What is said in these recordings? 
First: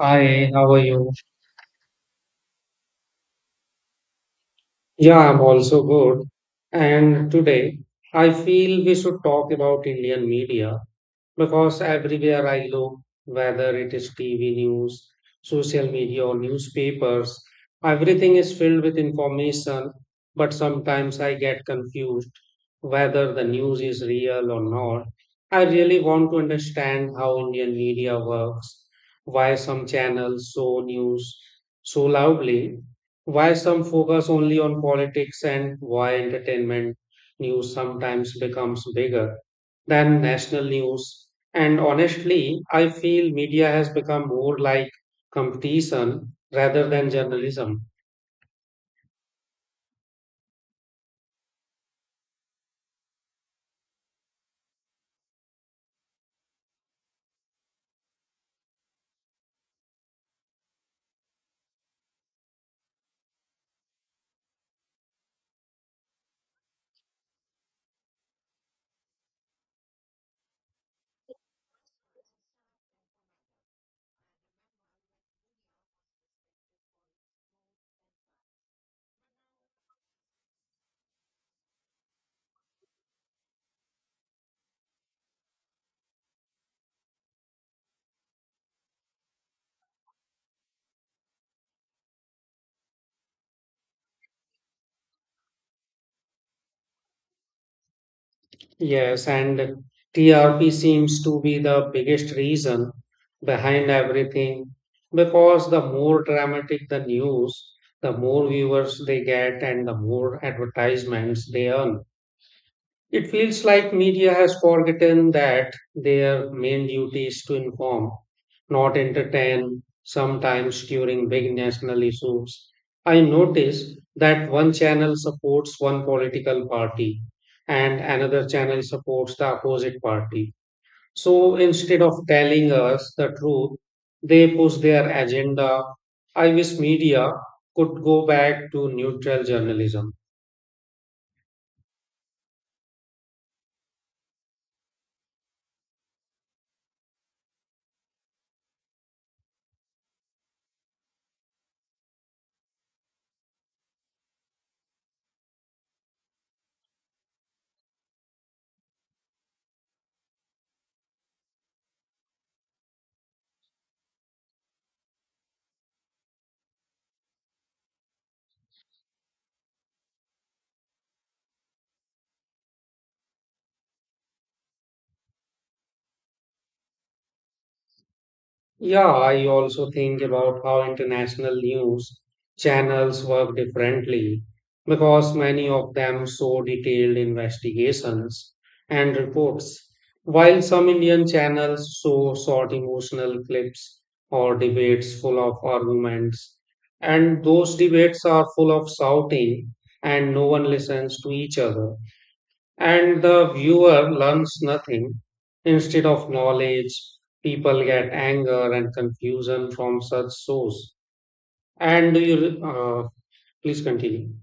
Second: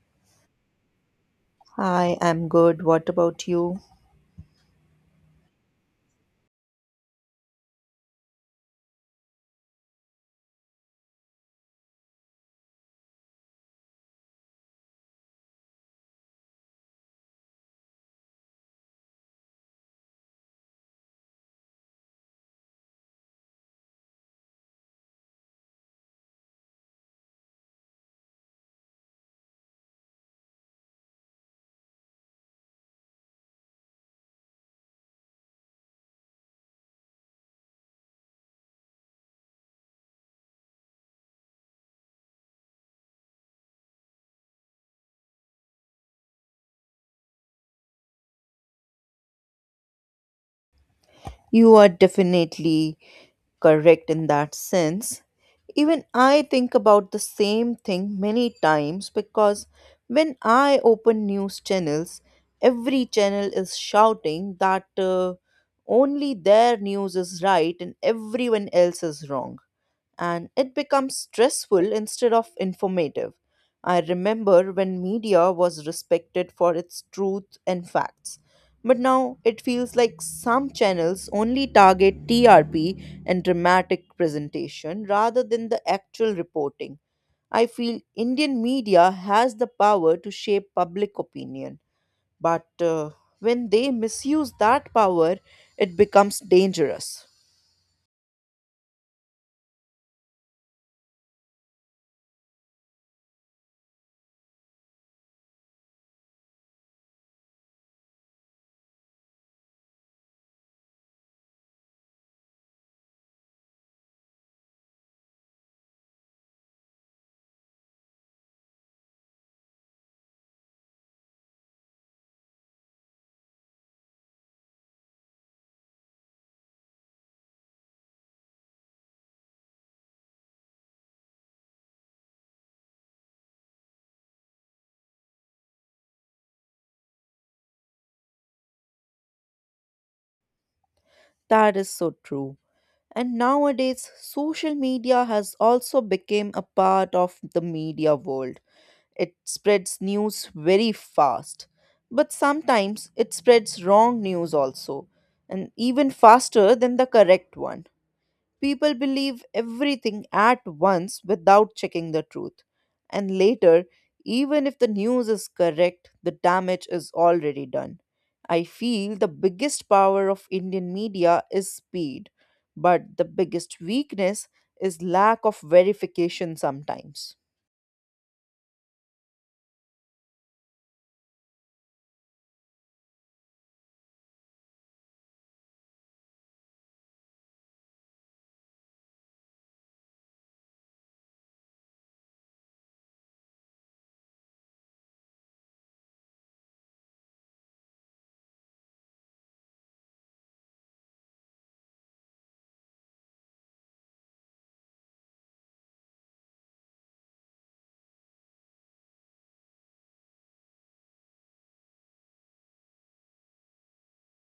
Hi, how are you? I'm good. What about you? Yeah, I'm also good. And today I feel we should talk about Indian media. Because everywhere I look, whether it is TV news, social media, or newspapers, everything is filled with information. But sometimes I get confused whether the news is real or not. I really want to understand how Indian media works, why some channels show news so loudly, why some focus only on politics, and why entertainment news sometimes becomes bigger than national news. And honestly, I feel media has become more like competition rather than journalism. You are definitely correct in that sense. Even I think about the same thing many times because when I open news channels, every channel is shouting that only their news is right and everyone else is wrong. And it becomes stressful instead of informative. I remember when media was respected for its truth and facts. But now it feels like some channels only target TRP and dramatic presentation rather than the actual reporting. I feel Indian media has the power to shape public opinion, but when they misuse that power, it becomes dangerous. Yes, and TRP seems to be the biggest reason behind everything, because the more dramatic the news, the more viewers they get and the more advertisements they earn. It feels like media has forgotten that their main duty is to inform, not entertain, sometimes during big national issues. I notice that one channel supports one political party and another channel supports the opposite party. So instead of telling us the truth, they push their agenda. I wish media could go back to neutral journalism. That is so true. And nowadays, social media has also become a part of the media world. It spreads news very fast, but sometimes it spreads wrong news also, and even faster than the correct one. People believe everything at once without checking the truth. And later, even if the news is correct, the damage is already done. I feel the biggest power of Indian media is speed, but the biggest weakness is lack of verification sometimes. Yeah, I also think about how international news channels work differently, because many of them show detailed investigations and reports, while some Indian channels show short emotional clips or debates full of arguments. And those debates are full of shouting, and no one listens to each other and the viewer learns nothing. Instead of knowledge, people get anger and confusion from such shows. And do you please continue?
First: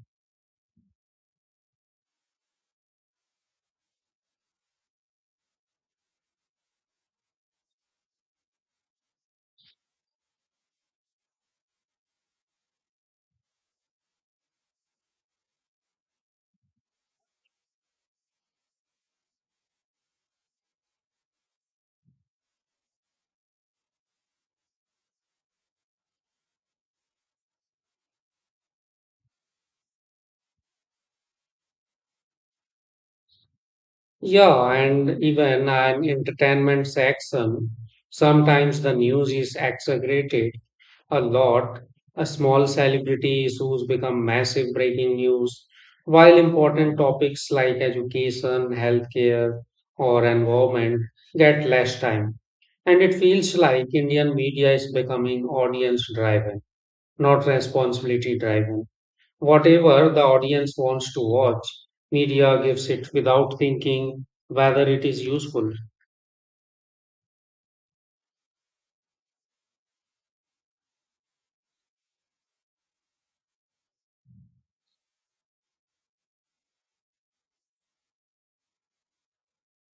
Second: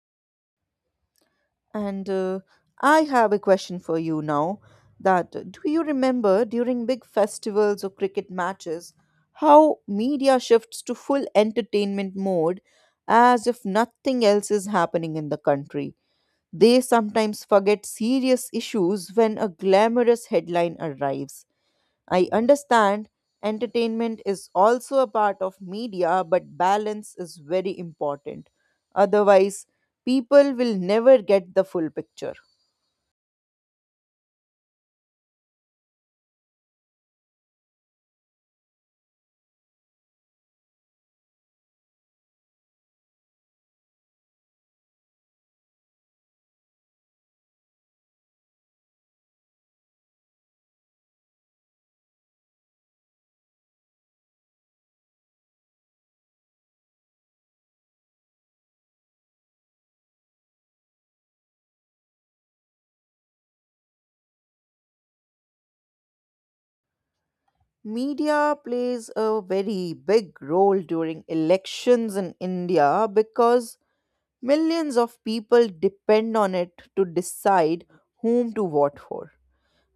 And I have a question for you now that do you remember during big festivals or cricket matches how media shifts to full entertainment mode as if nothing else is happening in the country? They sometimes forget serious issues when a glamorous headline arrives. I understand entertainment is also a part of media, but balance is very important. Otherwise, people will never get the full picture. Yeah, and even an entertainment section, sometimes the news is exaggerated a lot. A small celebrity issues become massive breaking news, while important topics like education, healthcare, or environment get less time. And it feels like Indian media is becoming audience driven, not responsibility driven. Whatever the audience wants to watch, media gives it without thinking whether it is useful. Media plays a very big role during elections in India because millions of people depend on it to decide whom to vote for.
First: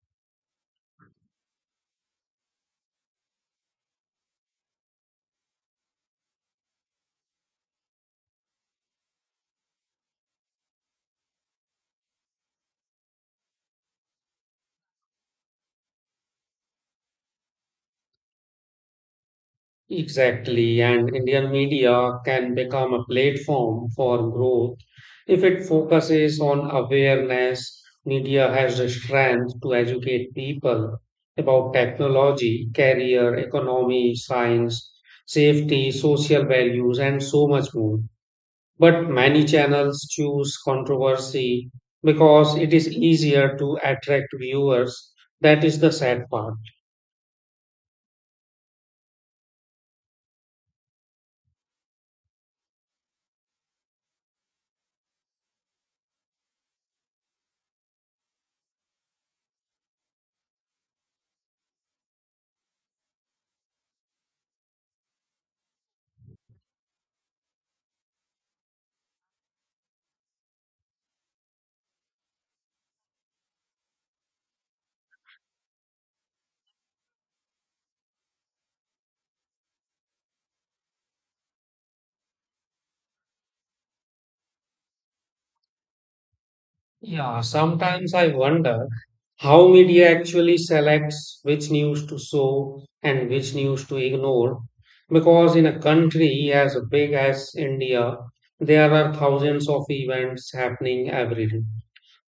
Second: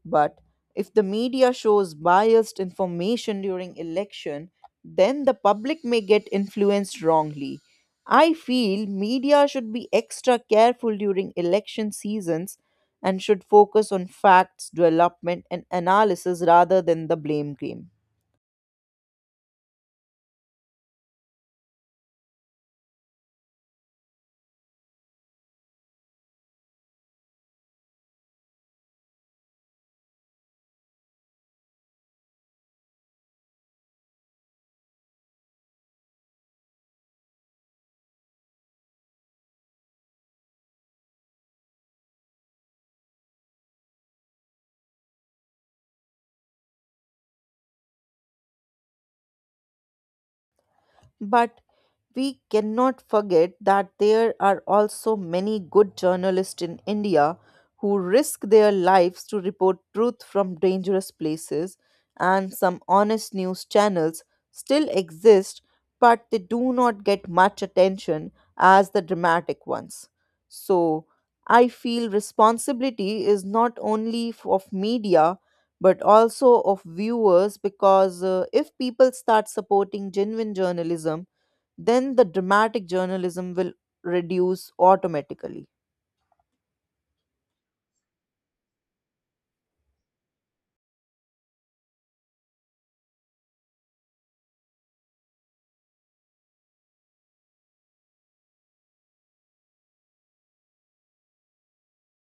But if the media shows biased information during election, then the public may get influenced wrongly. I feel media should be extra careful during election seasons and should focus on facts, development, and analysis rather than the blame game. Exactly, and Indian media can become a platform for growth if it focuses on awareness. Media has the strength to educate people about technology, career, economy, science, safety, social values, and so much more. But many channels choose controversy because it is easier to attract viewers. That is the sad part. But we cannot forget that there are also many good journalists in India who risk their lives to report truth from dangerous places, and some honest news channels still exist, but they do not get much attention as the dramatic ones. So, I feel responsibility is not only of media but also of viewers because if people start supporting genuine journalism, then the dramatic journalism will reduce automatically. Yeah, sometimes I wonder how media actually selects which news to show and which news to ignore. Because in a country as big as India, there are thousands of events happening every day.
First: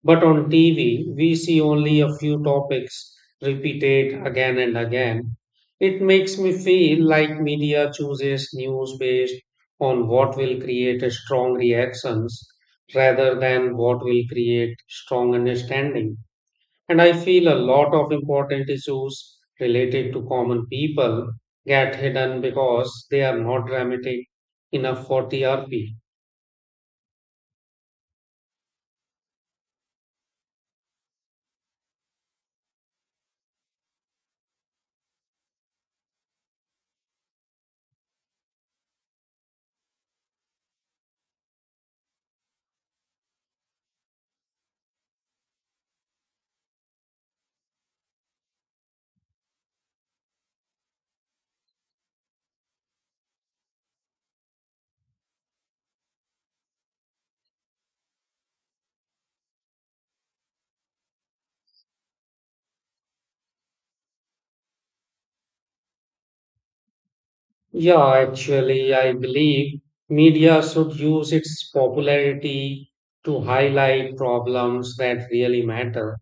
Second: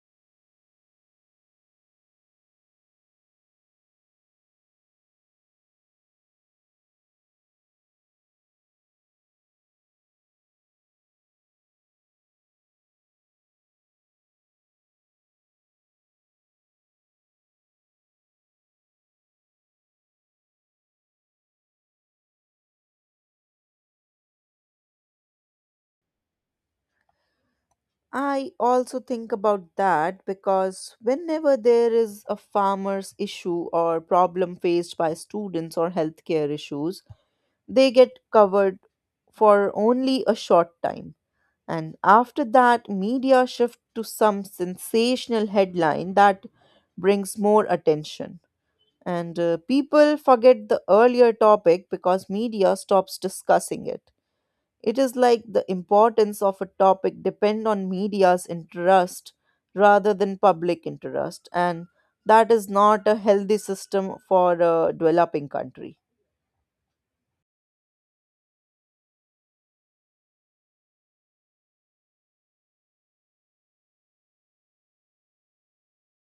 But on TV, we see only a few topics repeated again and again. It makes me feel like media chooses news based on what will create a strong reactions rather than what will create strong understanding. And I feel a lot of important issues related to common people get hidden because they are not dramatic enough for TRP. I also think about that because whenever there is a farmer's issue or problem faced by students or healthcare issues, they get covered for only a short time. And after that, media shift to some sensational headline that brings more attention. And people forget the earlier topic because media stops discussing it. It is like the importance of a topic depend on media's interest rather than public interest, and that is not a healthy system for a developing country. Yeah, actually, I believe media should use its popularity to highlight problems that really matter,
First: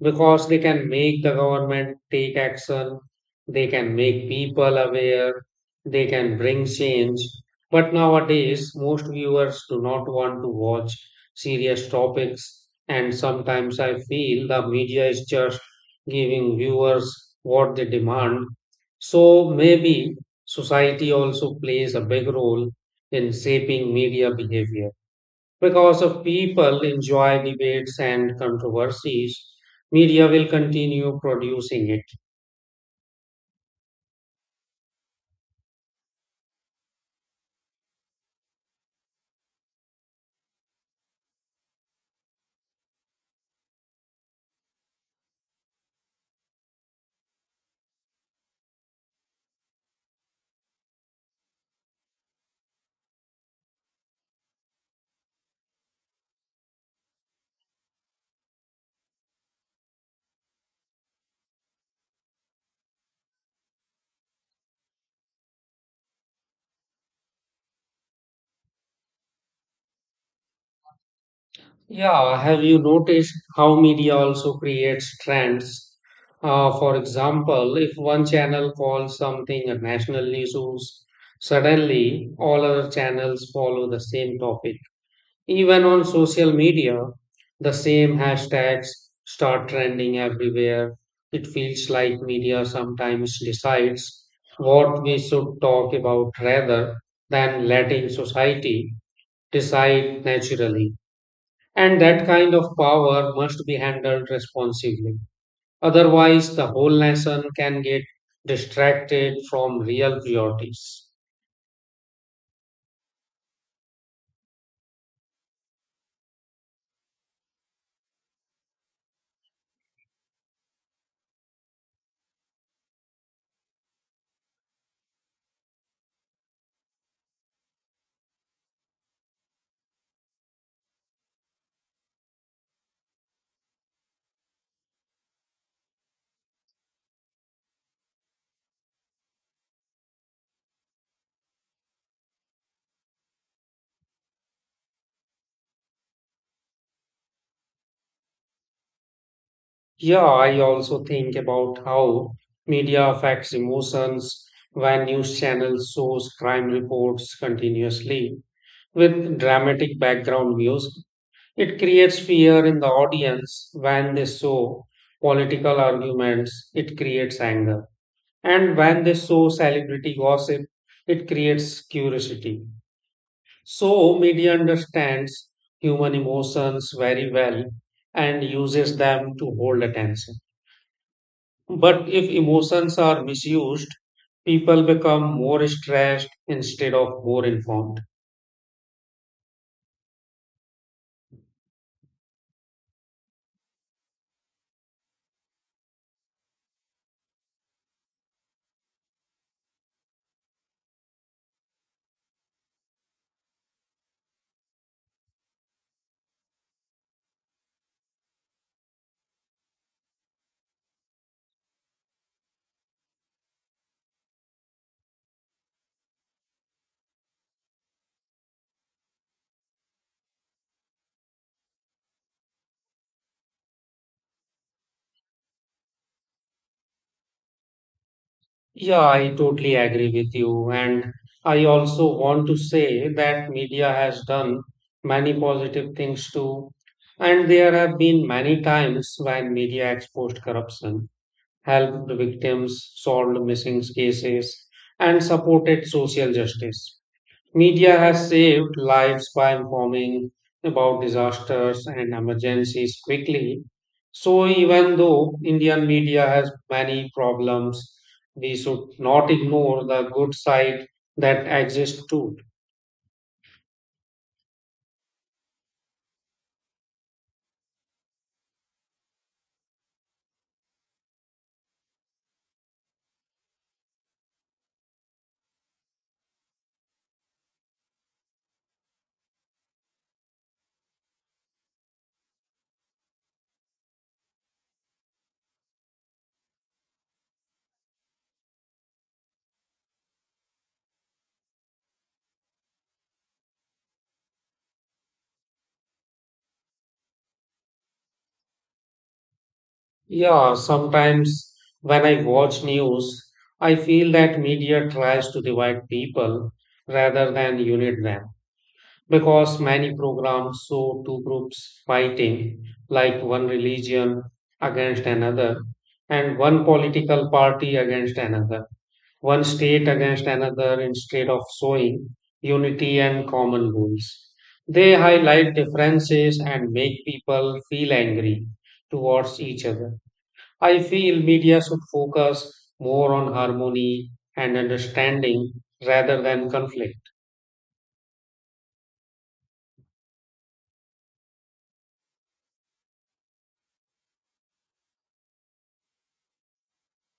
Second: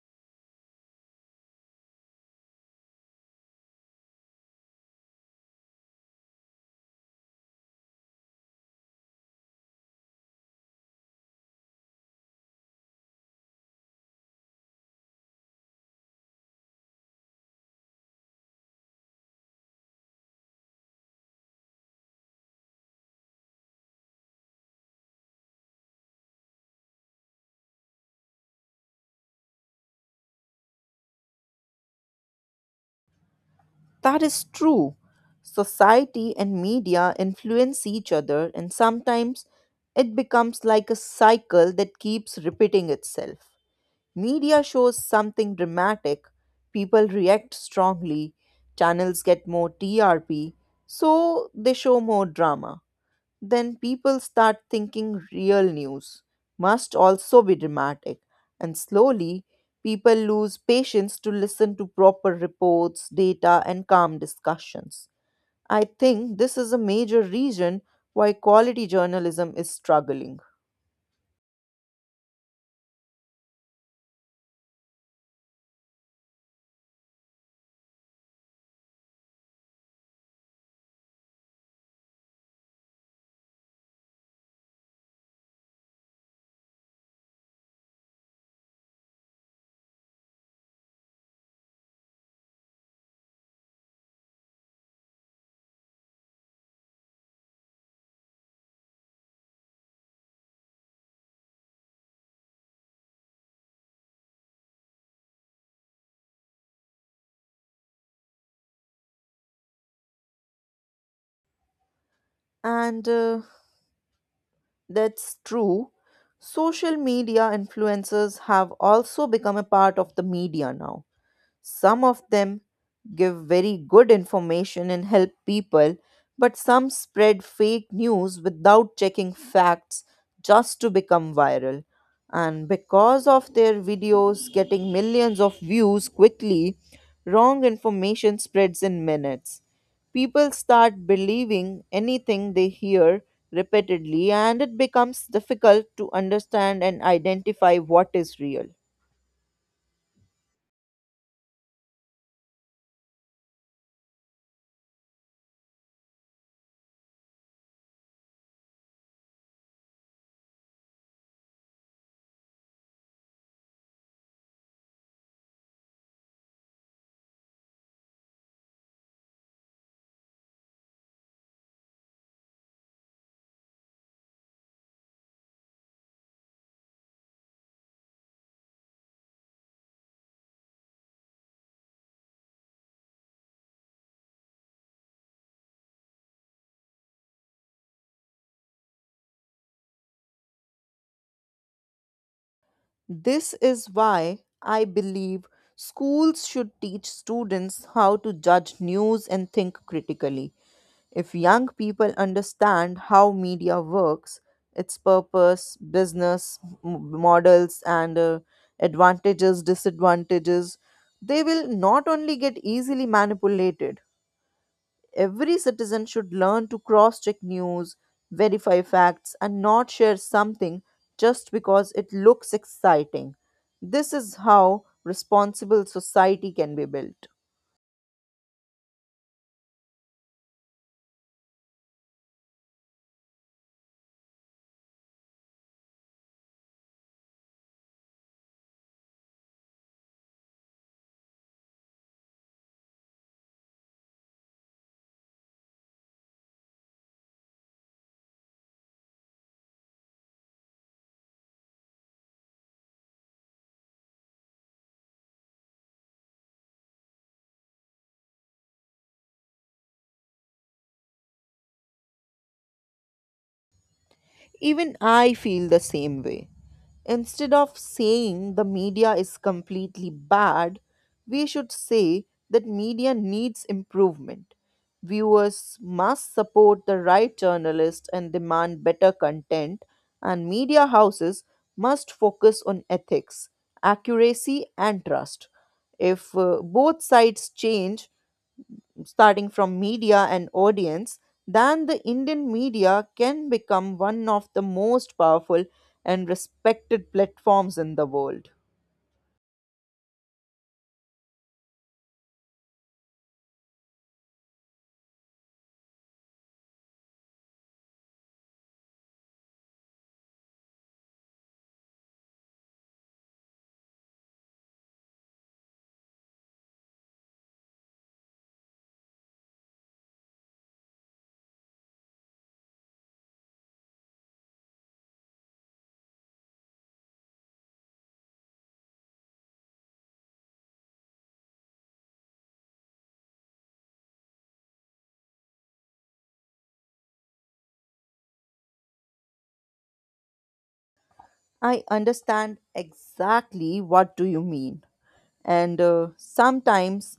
because they can make the government take action, they can make people aware, they can bring change. But nowadays, most viewers do not want to watch serious topics, and sometimes I feel the media is just giving viewers what they demand. So maybe society also plays a big role in shaping media behavior. Because of people enjoy debates and controversies, media will continue producing it. That is true. Society and media influence each other, and sometimes it becomes like a cycle that keeps repeating itself. Media shows something dramatic, people react strongly, channels get more TRP, so they show more drama. Then people start thinking real news must also be dramatic. And slowly, people lose patience to listen to proper reports, data, and calm discussions. I think this is a major reason why quality journalism is struggling. Yeah, have you noticed how media also creates trends? For example, if one channel calls something a national news, suddenly all other channels follow the same topic. Even on social media, the same hashtags start trending everywhere. It feels like media sometimes decides what we should talk about rather than letting society decide naturally. And that kind of power must be handled responsibly. Otherwise, the whole nation can get distracted from real priorities. And that's true. Social media influencers have also become a part of the media now. Some of them give very good information and help people, but some spread fake news without checking facts just to become viral. And because of their videos getting millions of views quickly, wrong information spreads in minutes. People start believing anything they hear repeatedly, and it becomes difficult to understand and identify what is real. Yeah, I also think about how media affects emotions when news channels shows crime reports continuously with dramatic background music. It creates fear in the audience. When they show political arguments, it creates anger. And when they show celebrity gossip, it creates curiosity. So, media understands human emotions very well and uses them to hold attention. But if emotions are misused, people become more stressed instead of more informed. This is why I believe schools should teach students how to judge news and think critically. If young people understand how media works, its purpose, business models, and advantages, disadvantages, they will not only get easily manipulated. Every citizen should learn to cross check news, verify facts, and not share something just because it looks exciting. This is how responsible society can be built. Yeah, I totally agree with you. And I also want to say that media has done many positive things too. And there have been many times when media exposed corruption, helped victims, solved missing cases, and supported social justice. Media has saved lives by informing about disasters and emergencies quickly. So, even though Indian media has many problems, we should not ignore the good side that exists too. Even I feel the same way. Instead of saying the media is completely bad, we should say that media needs improvement. Viewers must support the right journalists and demand better content, and media houses must focus on ethics, accuracy, and trust. If both sides change, starting from media and audience, then the Indian media can become one of the most powerful and respected platforms in the world. Yeah, sometimes when I watch news, I feel that media tries to divide people rather than unite them, because many programs show two groups fighting, like one religion against another, and one political party against another, one state against another, instead of showing unity and common rules. They highlight differences and make people feel angry towards each other. I feel media should focus more on harmony and understanding rather than conflict. I understand exactly what do you mean. And sometimes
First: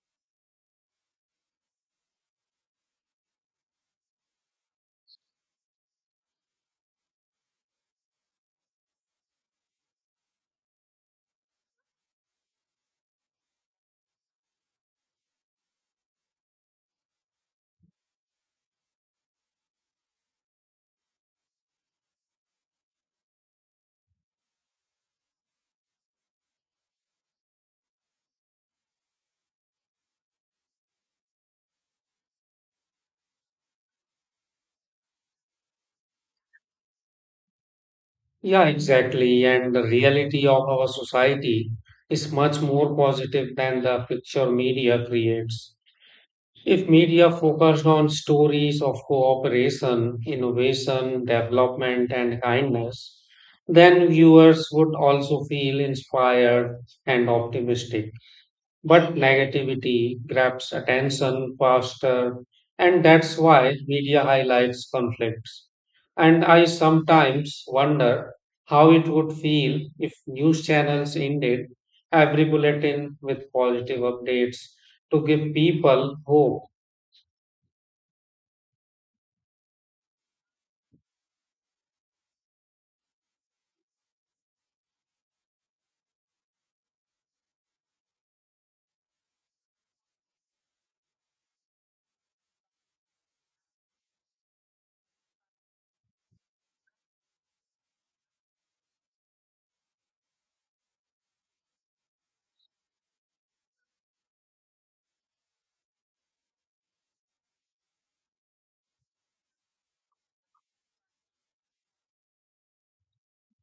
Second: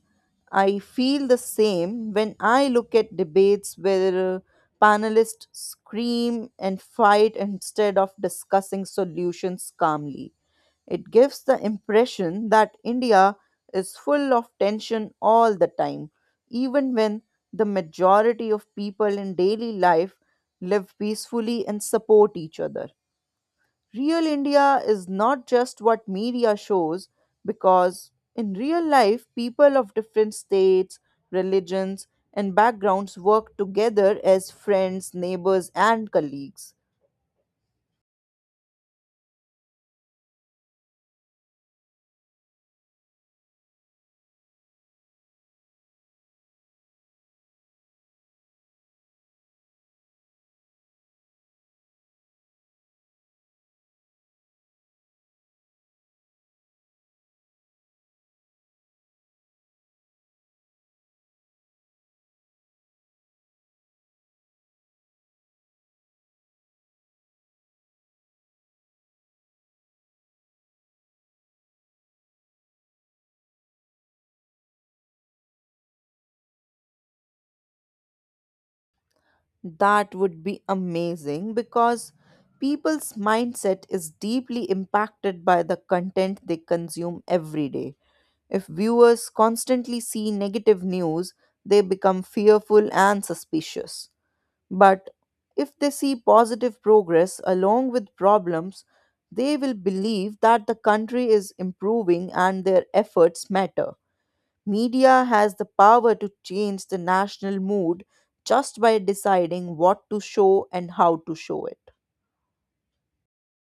I feel the same when I look at debates where panelists scream and fight instead of discussing solutions calmly. It gives the impression that India is full of tension all the time, even when the majority of people in daily life live peacefully and support each other. Real India is not just what media shows, because in real life, people of different states, religions, and backgrounds work together as friends, neighbors, and colleagues. Yeah, exactly. And the reality of our society is much more positive than the picture media creates. If media focused on stories of cooperation, innovation, development, and kindness, then viewers would also feel inspired and optimistic. But negativity grabs attention faster, and that's why media highlights conflicts. And I sometimes wonder how it would feel if news channels ended every bulletin with positive updates to give people hope. That would be amazing because people's mindset is deeply impacted by the content they consume every day. If viewers constantly see negative news, they become fearful and suspicious. But if they see positive progress along with problems, they will believe that the country is improving and their efforts matter. Media has the power to change the national mood just by deciding what to show and how to show it.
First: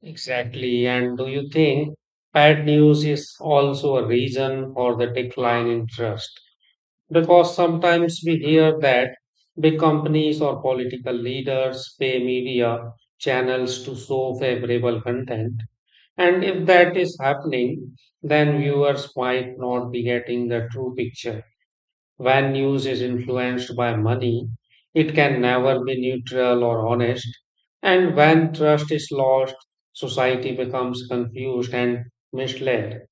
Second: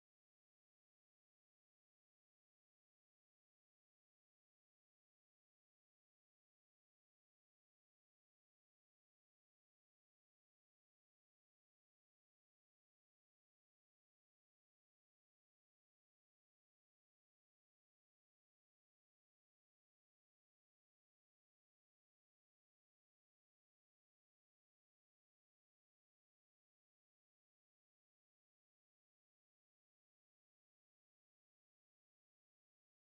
Exactly. And do you think bad news is also a reason for the decline in trust? Because sometimes we hear that big companies or political leaders pay media channels to show favorable content. And if that is happening, then viewers might not be getting the true picture. When news is influenced by money, it can never be neutral or honest. And when trust is lost, society becomes confused and misled.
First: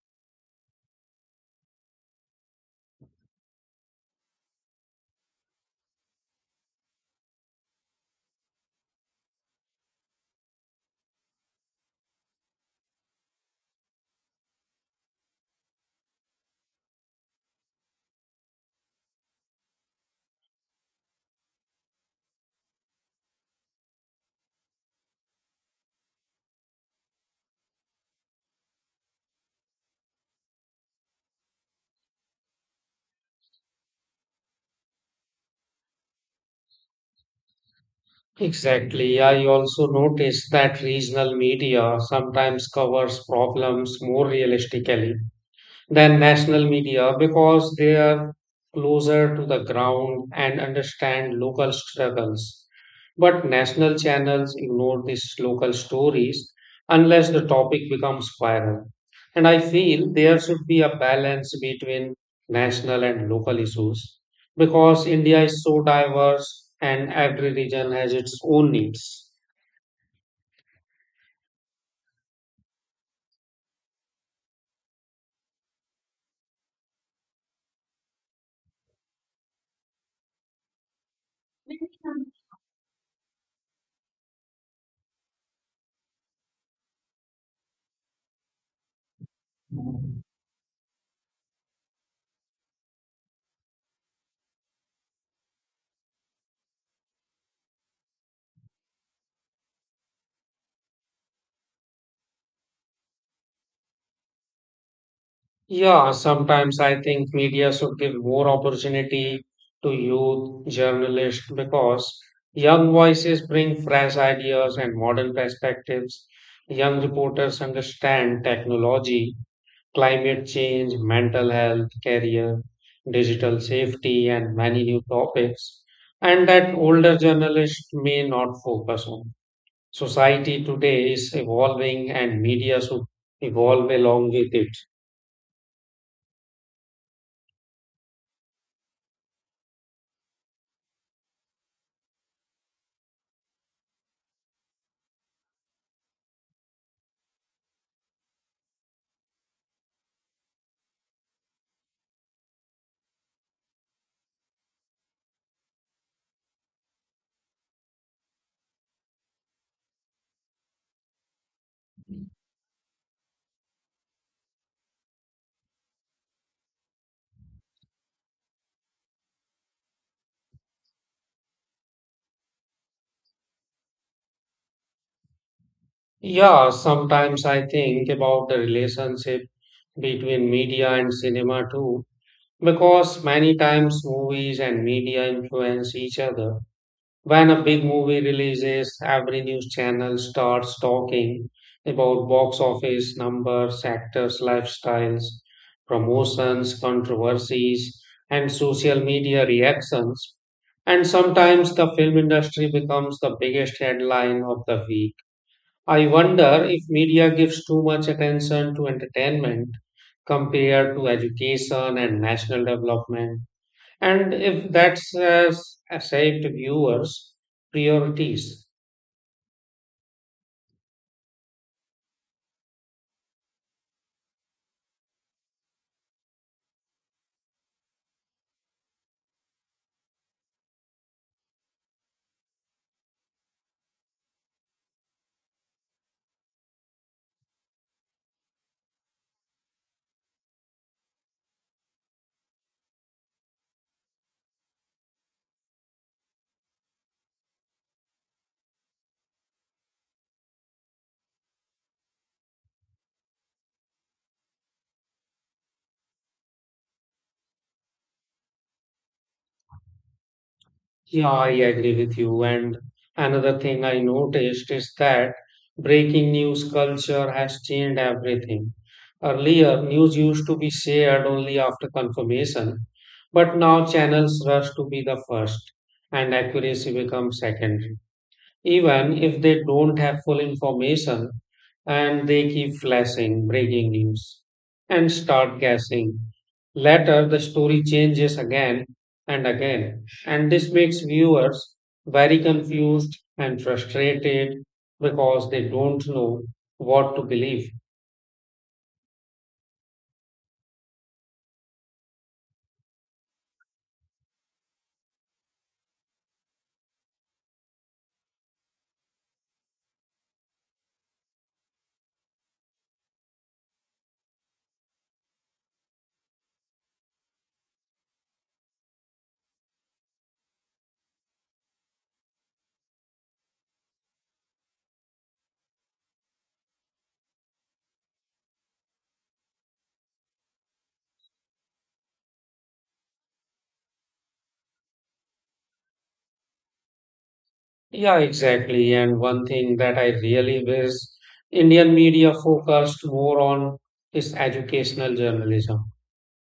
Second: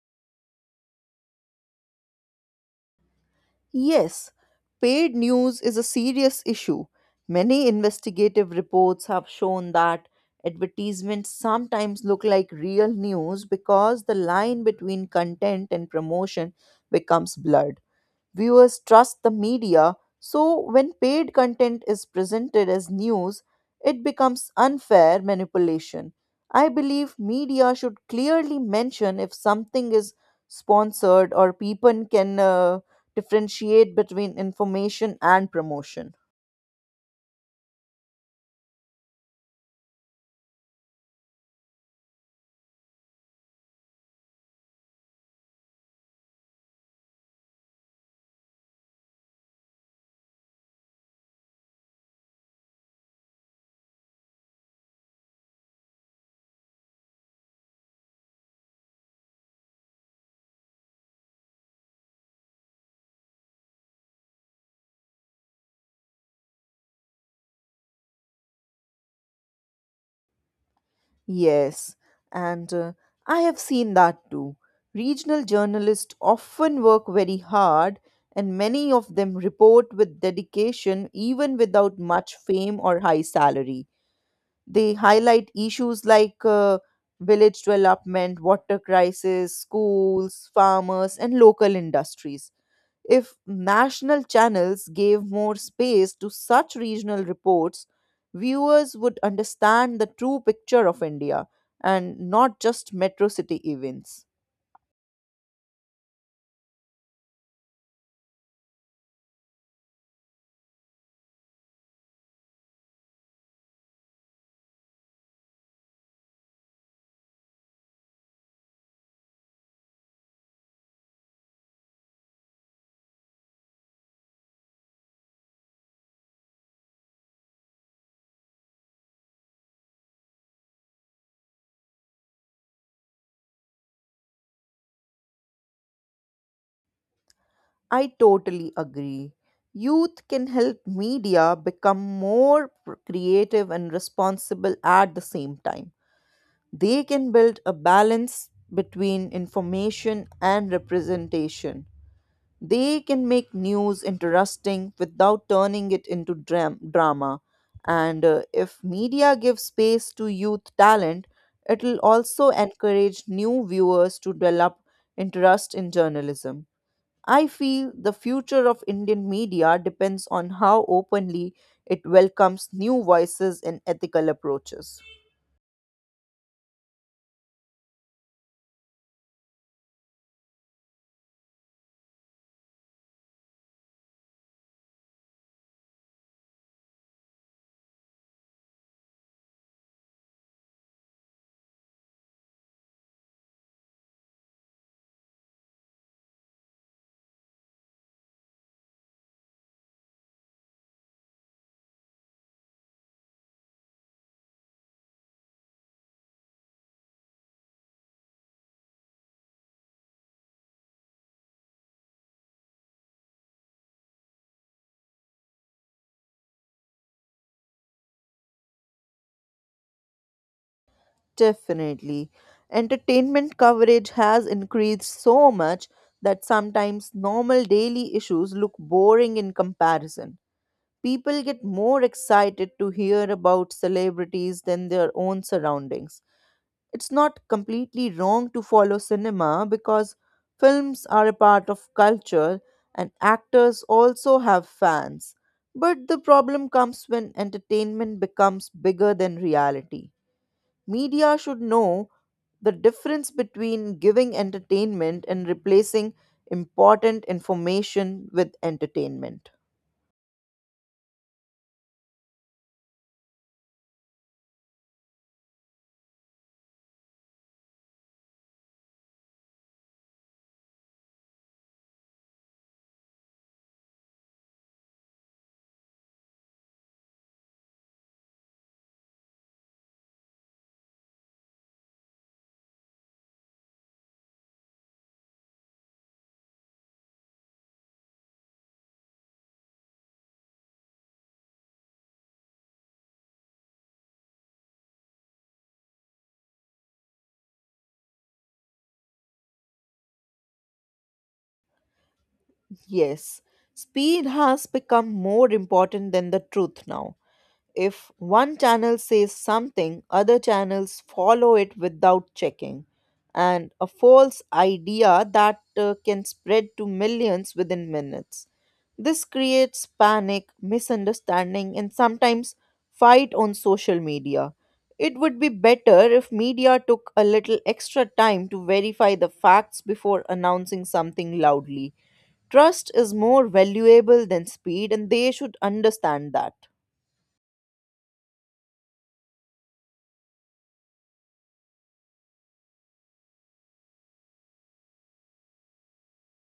Yes, paid news is a serious issue. Many investigative reports have shown that advertisements sometimes look like real news because the line between content and promotion becomes blurred. Viewers trust the media, so when paid content is presented as news, it becomes unfair manipulation. I believe media should clearly mention if something is sponsored or people can differentiate between information and promotion. Exactly. I also noticed that regional media sometimes covers problems more realistically than national media, because they are closer to the ground and understand local struggles. But national channels ignore these local stories unless the topic becomes viral. And I feel there should be a balance between national and local issues because India is so diverse and every region has its own needs. Yes, and I have seen that too. Regional journalists often work very hard, and many of them report with dedication even without much fame or high salary. They highlight issues like village development, water crisis, schools, farmers, and local industries. If national channels gave more space to such regional reports, viewers would understand the true picture of India and not just metro city events. Yeah, sometimes I think media should give more opportunity to youth journalists because young voices bring fresh ideas and modern perspectives. Young reporters understand technology, climate change, mental health, career, digital safety, and many new topics, and that older journalists may not focus on. Society today is evolving, and media should evolve along with it. I totally agree. Youth can help media become more creative and responsible at the same time. They can build a balance between information and representation. They can make news interesting without turning it into drama. And if media gives space to youth talent, it will also encourage new viewers to develop interest in journalism. I feel the future of Indian media depends on how openly it welcomes new voices and ethical approaches. Yeah, sometimes I think about the relationship between media and cinema too, because many times movies and media influence each other. When a big movie releases, every news channel starts talking about box office numbers, actors' lifestyles, promotions, controversies, and social media reactions. And sometimes the film industry becomes the biggest headline of the week. I wonder if media gives too much attention to entertainment compared to education and national development, and if that's has shaped viewers' priorities. Definitely. Entertainment coverage has increased so much that sometimes normal daily issues look boring in comparison. People get more excited to hear about celebrities than their own surroundings. It's not completely wrong to follow cinema because films are a part of culture and actors also have fans. But the problem comes when entertainment becomes bigger than reality. Media should know the difference between giving entertainment and replacing important information with entertainment. Yeah, I agree with you. And another thing I noticed is that breaking news culture has changed everything. Earlier, news used to be shared only after confirmation, but now channels rush to be the first, and accuracy becomes secondary. Even if they don't have full information, and they keep flashing breaking news and start guessing. Later, the story changes again and again, and this makes viewers very confused and frustrated because they don't know what to believe. Yes, speed has become more important than the truth now. If one channel says something, other channels follow it without checking. And a false idea that can spread to millions within minutes. This creates panic, misunderstanding, and sometimes fight on social media. It would be better if media took a little extra time to verify the facts before announcing something loudly. Trust is more valuable than speed, and they should understand that. Yeah, exactly. And one thing that I really wish Indian media focused more on is educational journalism.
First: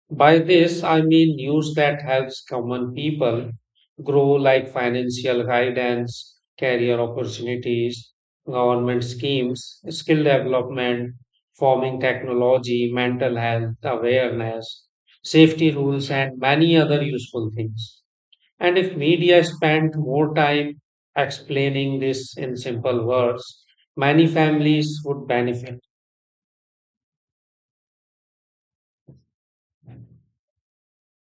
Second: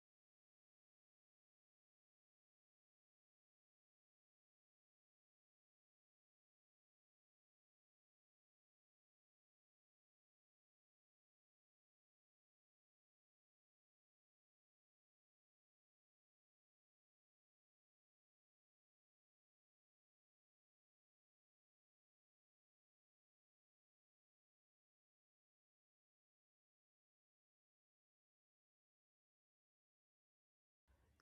By this, I mean news that helps common people grow, like financial guidance, career opportunities, government schemes, skill development, farming technology, mental health awareness, safety rules, and many other useful things. And if media spent more time explaining this in simple words, many families would benefit.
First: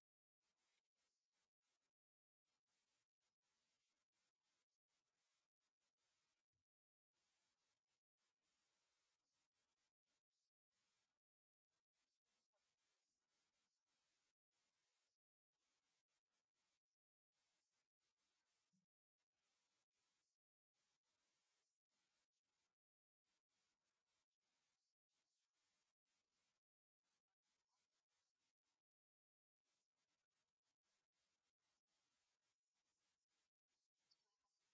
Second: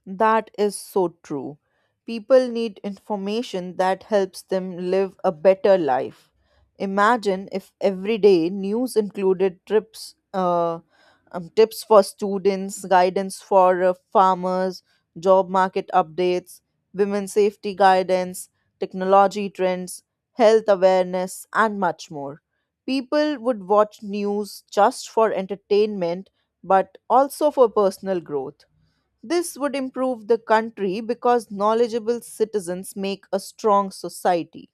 That is so true. People need information that helps them live a better life. Imagine if every day news included tips for students, guidance for farmers, job market updates, women's safety guidance, technology trends, health awareness, and much more. People would watch news just for entertainment, but also for personal growth. This would improve the country because knowledgeable citizens make a strong society.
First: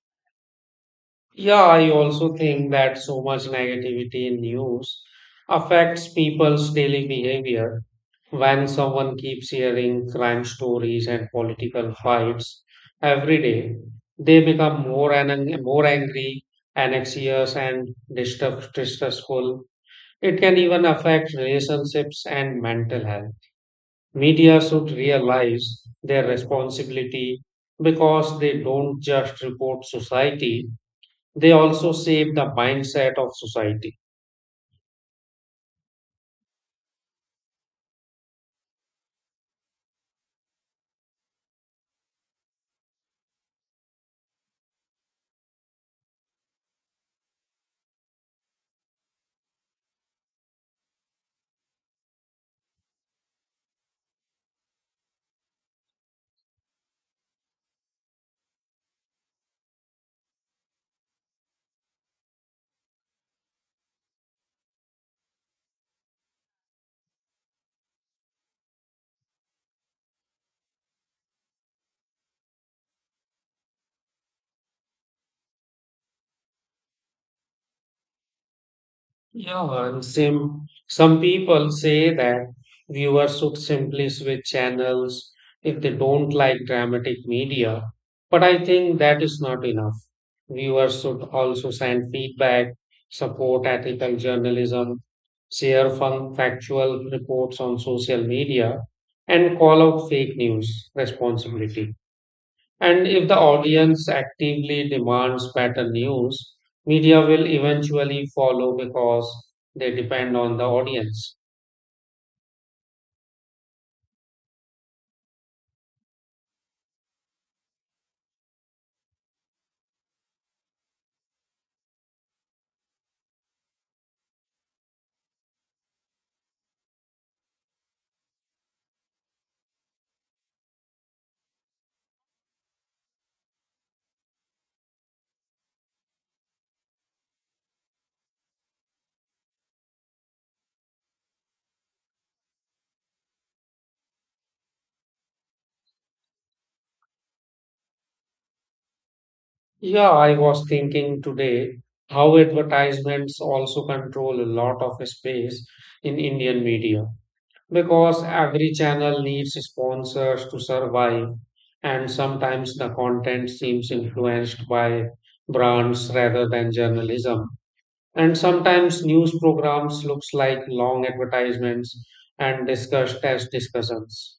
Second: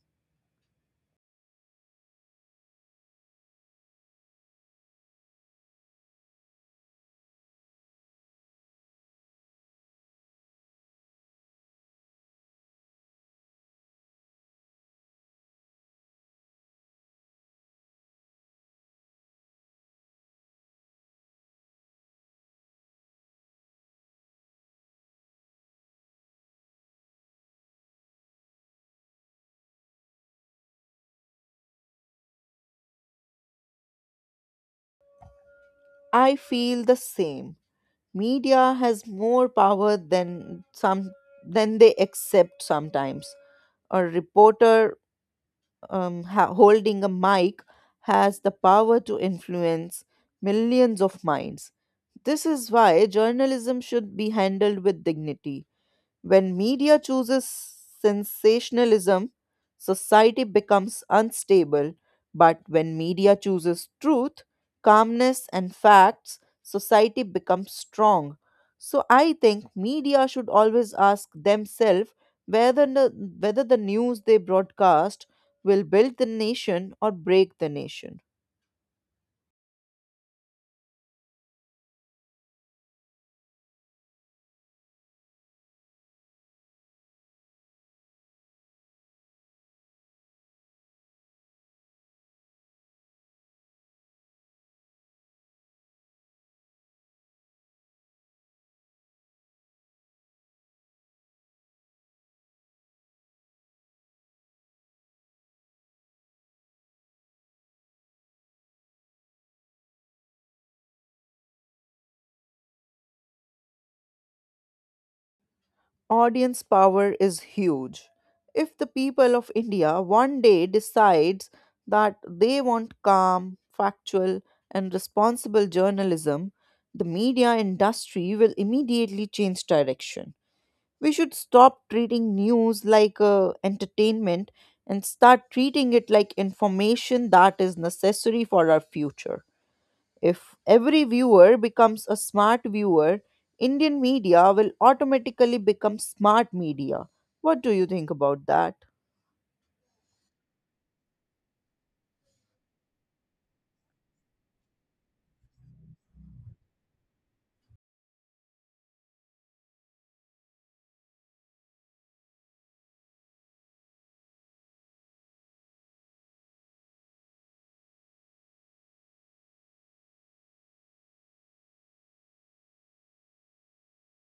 Yeah, I also think that so much negativity in news affects people's daily behavior. When someone keeps hearing crime stories and political fights every day, they become more and more angry, anxious, and distrustful. It can even affect relationships and mental health. Media should realize their responsibility because they don't just report society, they also shape the mindset of society. I feel the same. Media has more power than some than they accept sometimes. A reporter holding a mic has the power to influence millions of minds. This is why journalism should be handled with dignity. When media chooses sensationalism, society becomes unstable. But when media chooses truth, calmness, and facts, society becomes strong. So I think media should always ask themselves whether the, whether the news they broadcast will build the nation or break the nation. Yeah, and some people say that viewers should simply switch channels if they don't like dramatic media. But I think that is not enough. Viewers should also send feedback, support ethical journalism, share fun factual reports on social media, and call out fake news responsibility. And if the audience actively demands better news, media will eventually follow because they depend on the audience. Audience power is huge. If the people of India one day decides that they want calm, factual, and responsible journalism, the media industry will immediately change direction. We should stop treating news like entertainment and start treating it like information that is necessary for our future. If every viewer becomes a smart viewer, Indian media will automatically become smart media. What do you think about that? Yeah, I was thinking today how advertisements also control a lot of space in Indian media, because every channel needs sponsors to survive, and sometimes the content seems influenced by brands rather than journalism. And sometimes news programs looks like long advertisements and discuss test discussions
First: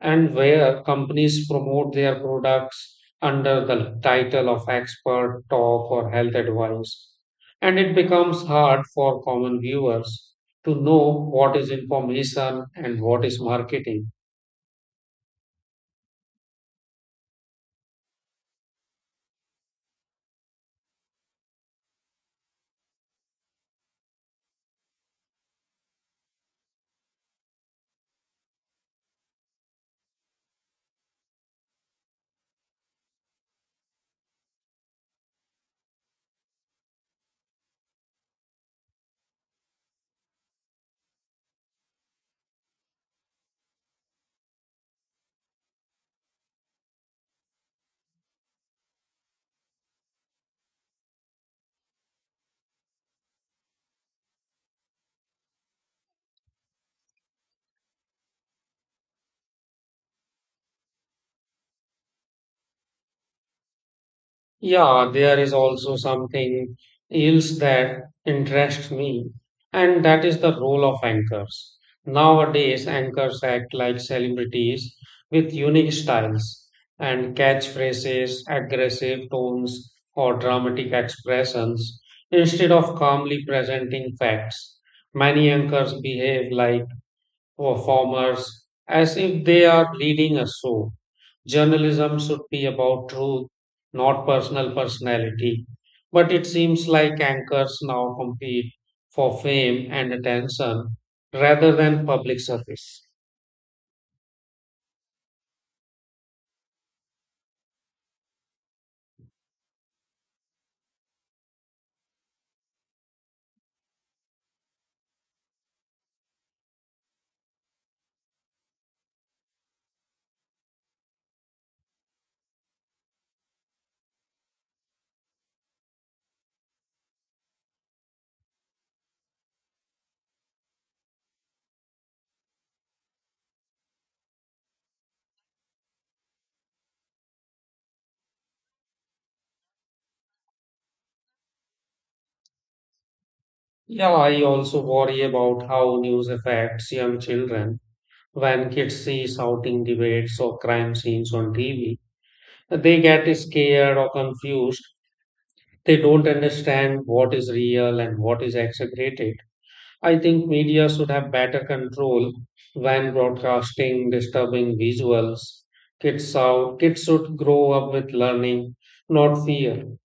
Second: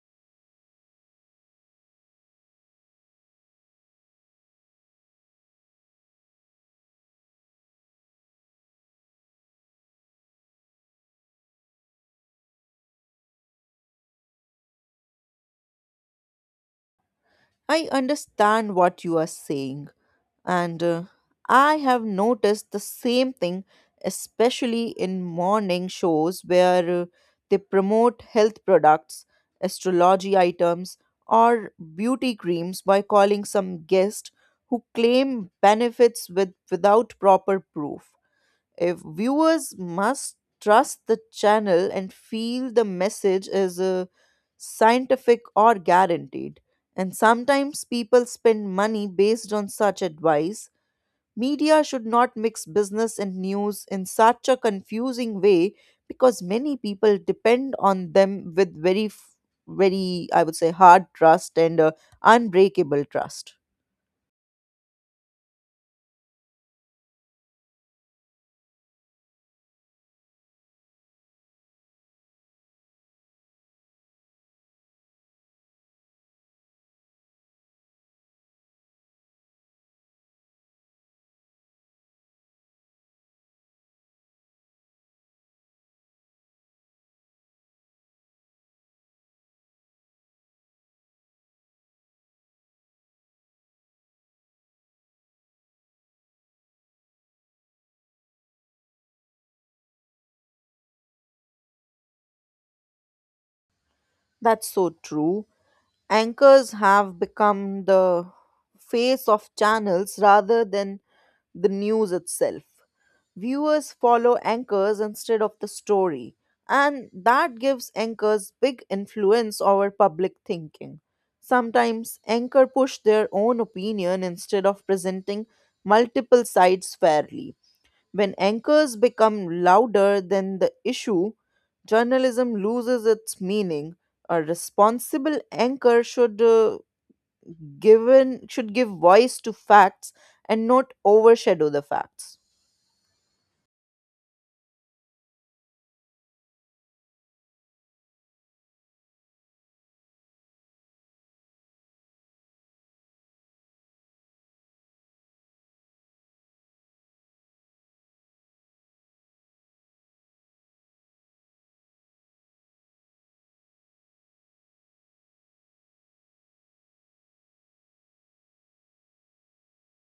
and where companies promote their products under the title of expert talk or health advice, and it becomes hard for common viewers to know what is information and what is marketing. I understand what you are saying, and I have noticed the same thing, especially in morning shows where they promote health products, astrology items, or beauty creams by calling some guest who claim benefits without proper proof. If viewers must trust the channel and feel the message is scientific or guaranteed, and sometimes people spend money based on such advice, media should not mix business and news in such a confusing way because many people depend on them with I would say, hard trust and unbreakable trust. Yeah, there is also something else that interests me, and that is the role of anchors. Nowadays, anchors act like celebrities with unique styles and catchphrases, aggressive tones, or dramatic expressions instead of calmly presenting facts. Many anchors behave like performers as if they are leading a show. Journalism should be about truth, not personal personality. But it seems like anchors now compete for fame and attention rather than public service. That's so true. Anchors have become the face of channels rather than the news itself. Viewers follow anchors instead of the story, and that gives anchors big influence over public thinking. Sometimes anchor push their own opinion instead of presenting multiple sides fairly. When anchors become louder than the issue, journalism loses its meaning. A responsible anchor should give voice to facts and not overshadow the facts. Yeah, I also worry about how news affects young children. When kids see shouting debates or crime scenes on TV, they get scared or confused. They don't understand what is real and what is exaggerated. I think media should have better control when broadcasting disturbing visuals. Kids should grow up with learning, not fear.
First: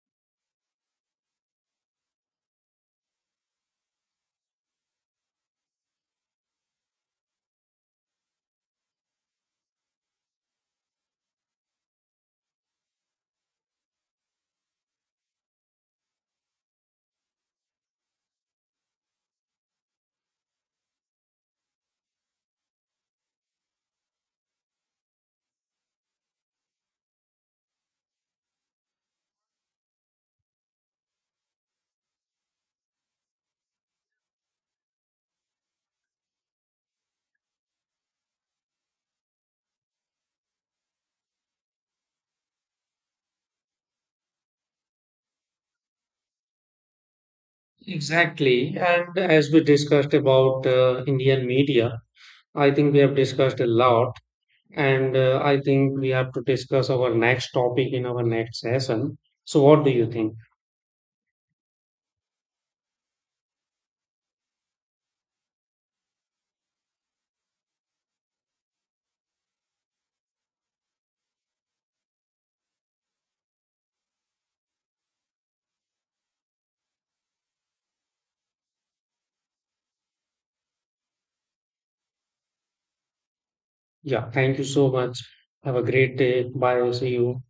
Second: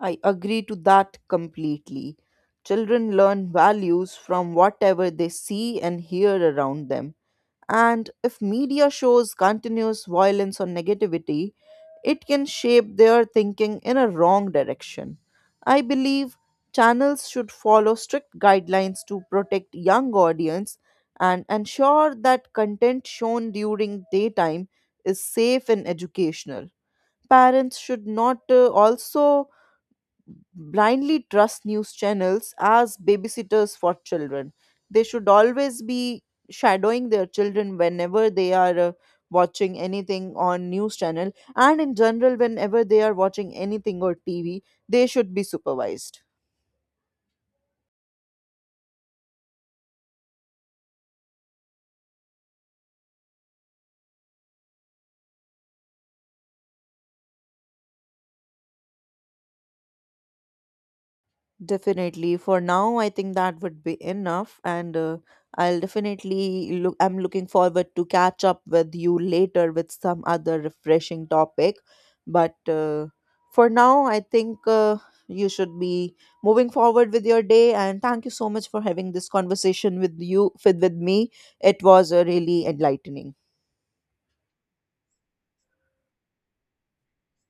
I agree to that completely. Children learn values from whatever they see and hear around them. And if media shows continuous violence or negativity, it can shape their thinking in a wrong direction. I believe channels should follow strict guidelines to protect young audience and ensure that content shown during daytime is safe and educational. Parents should not also blindly trust news channels as babysitters for children. They should always be shadowing their children whenever they are watching anything on news channel, and in general whenever they are watching anything or TV, they should be supervised. Exactly. And as we discussed about Indian media, I think we have discussed a lot. And I think we have to discuss our next topic in our next session. So, what do you think? Definitely. For now, I think that would be enough, and I'll definitely look. I'm looking forward to catch up with you later with some other refreshing topic. But for now, I think you should be moving forward with your day. And thank you so much for having this conversation with me. It was really enlightening. Yeah, thank you so much. Have a great day. Bye. See you.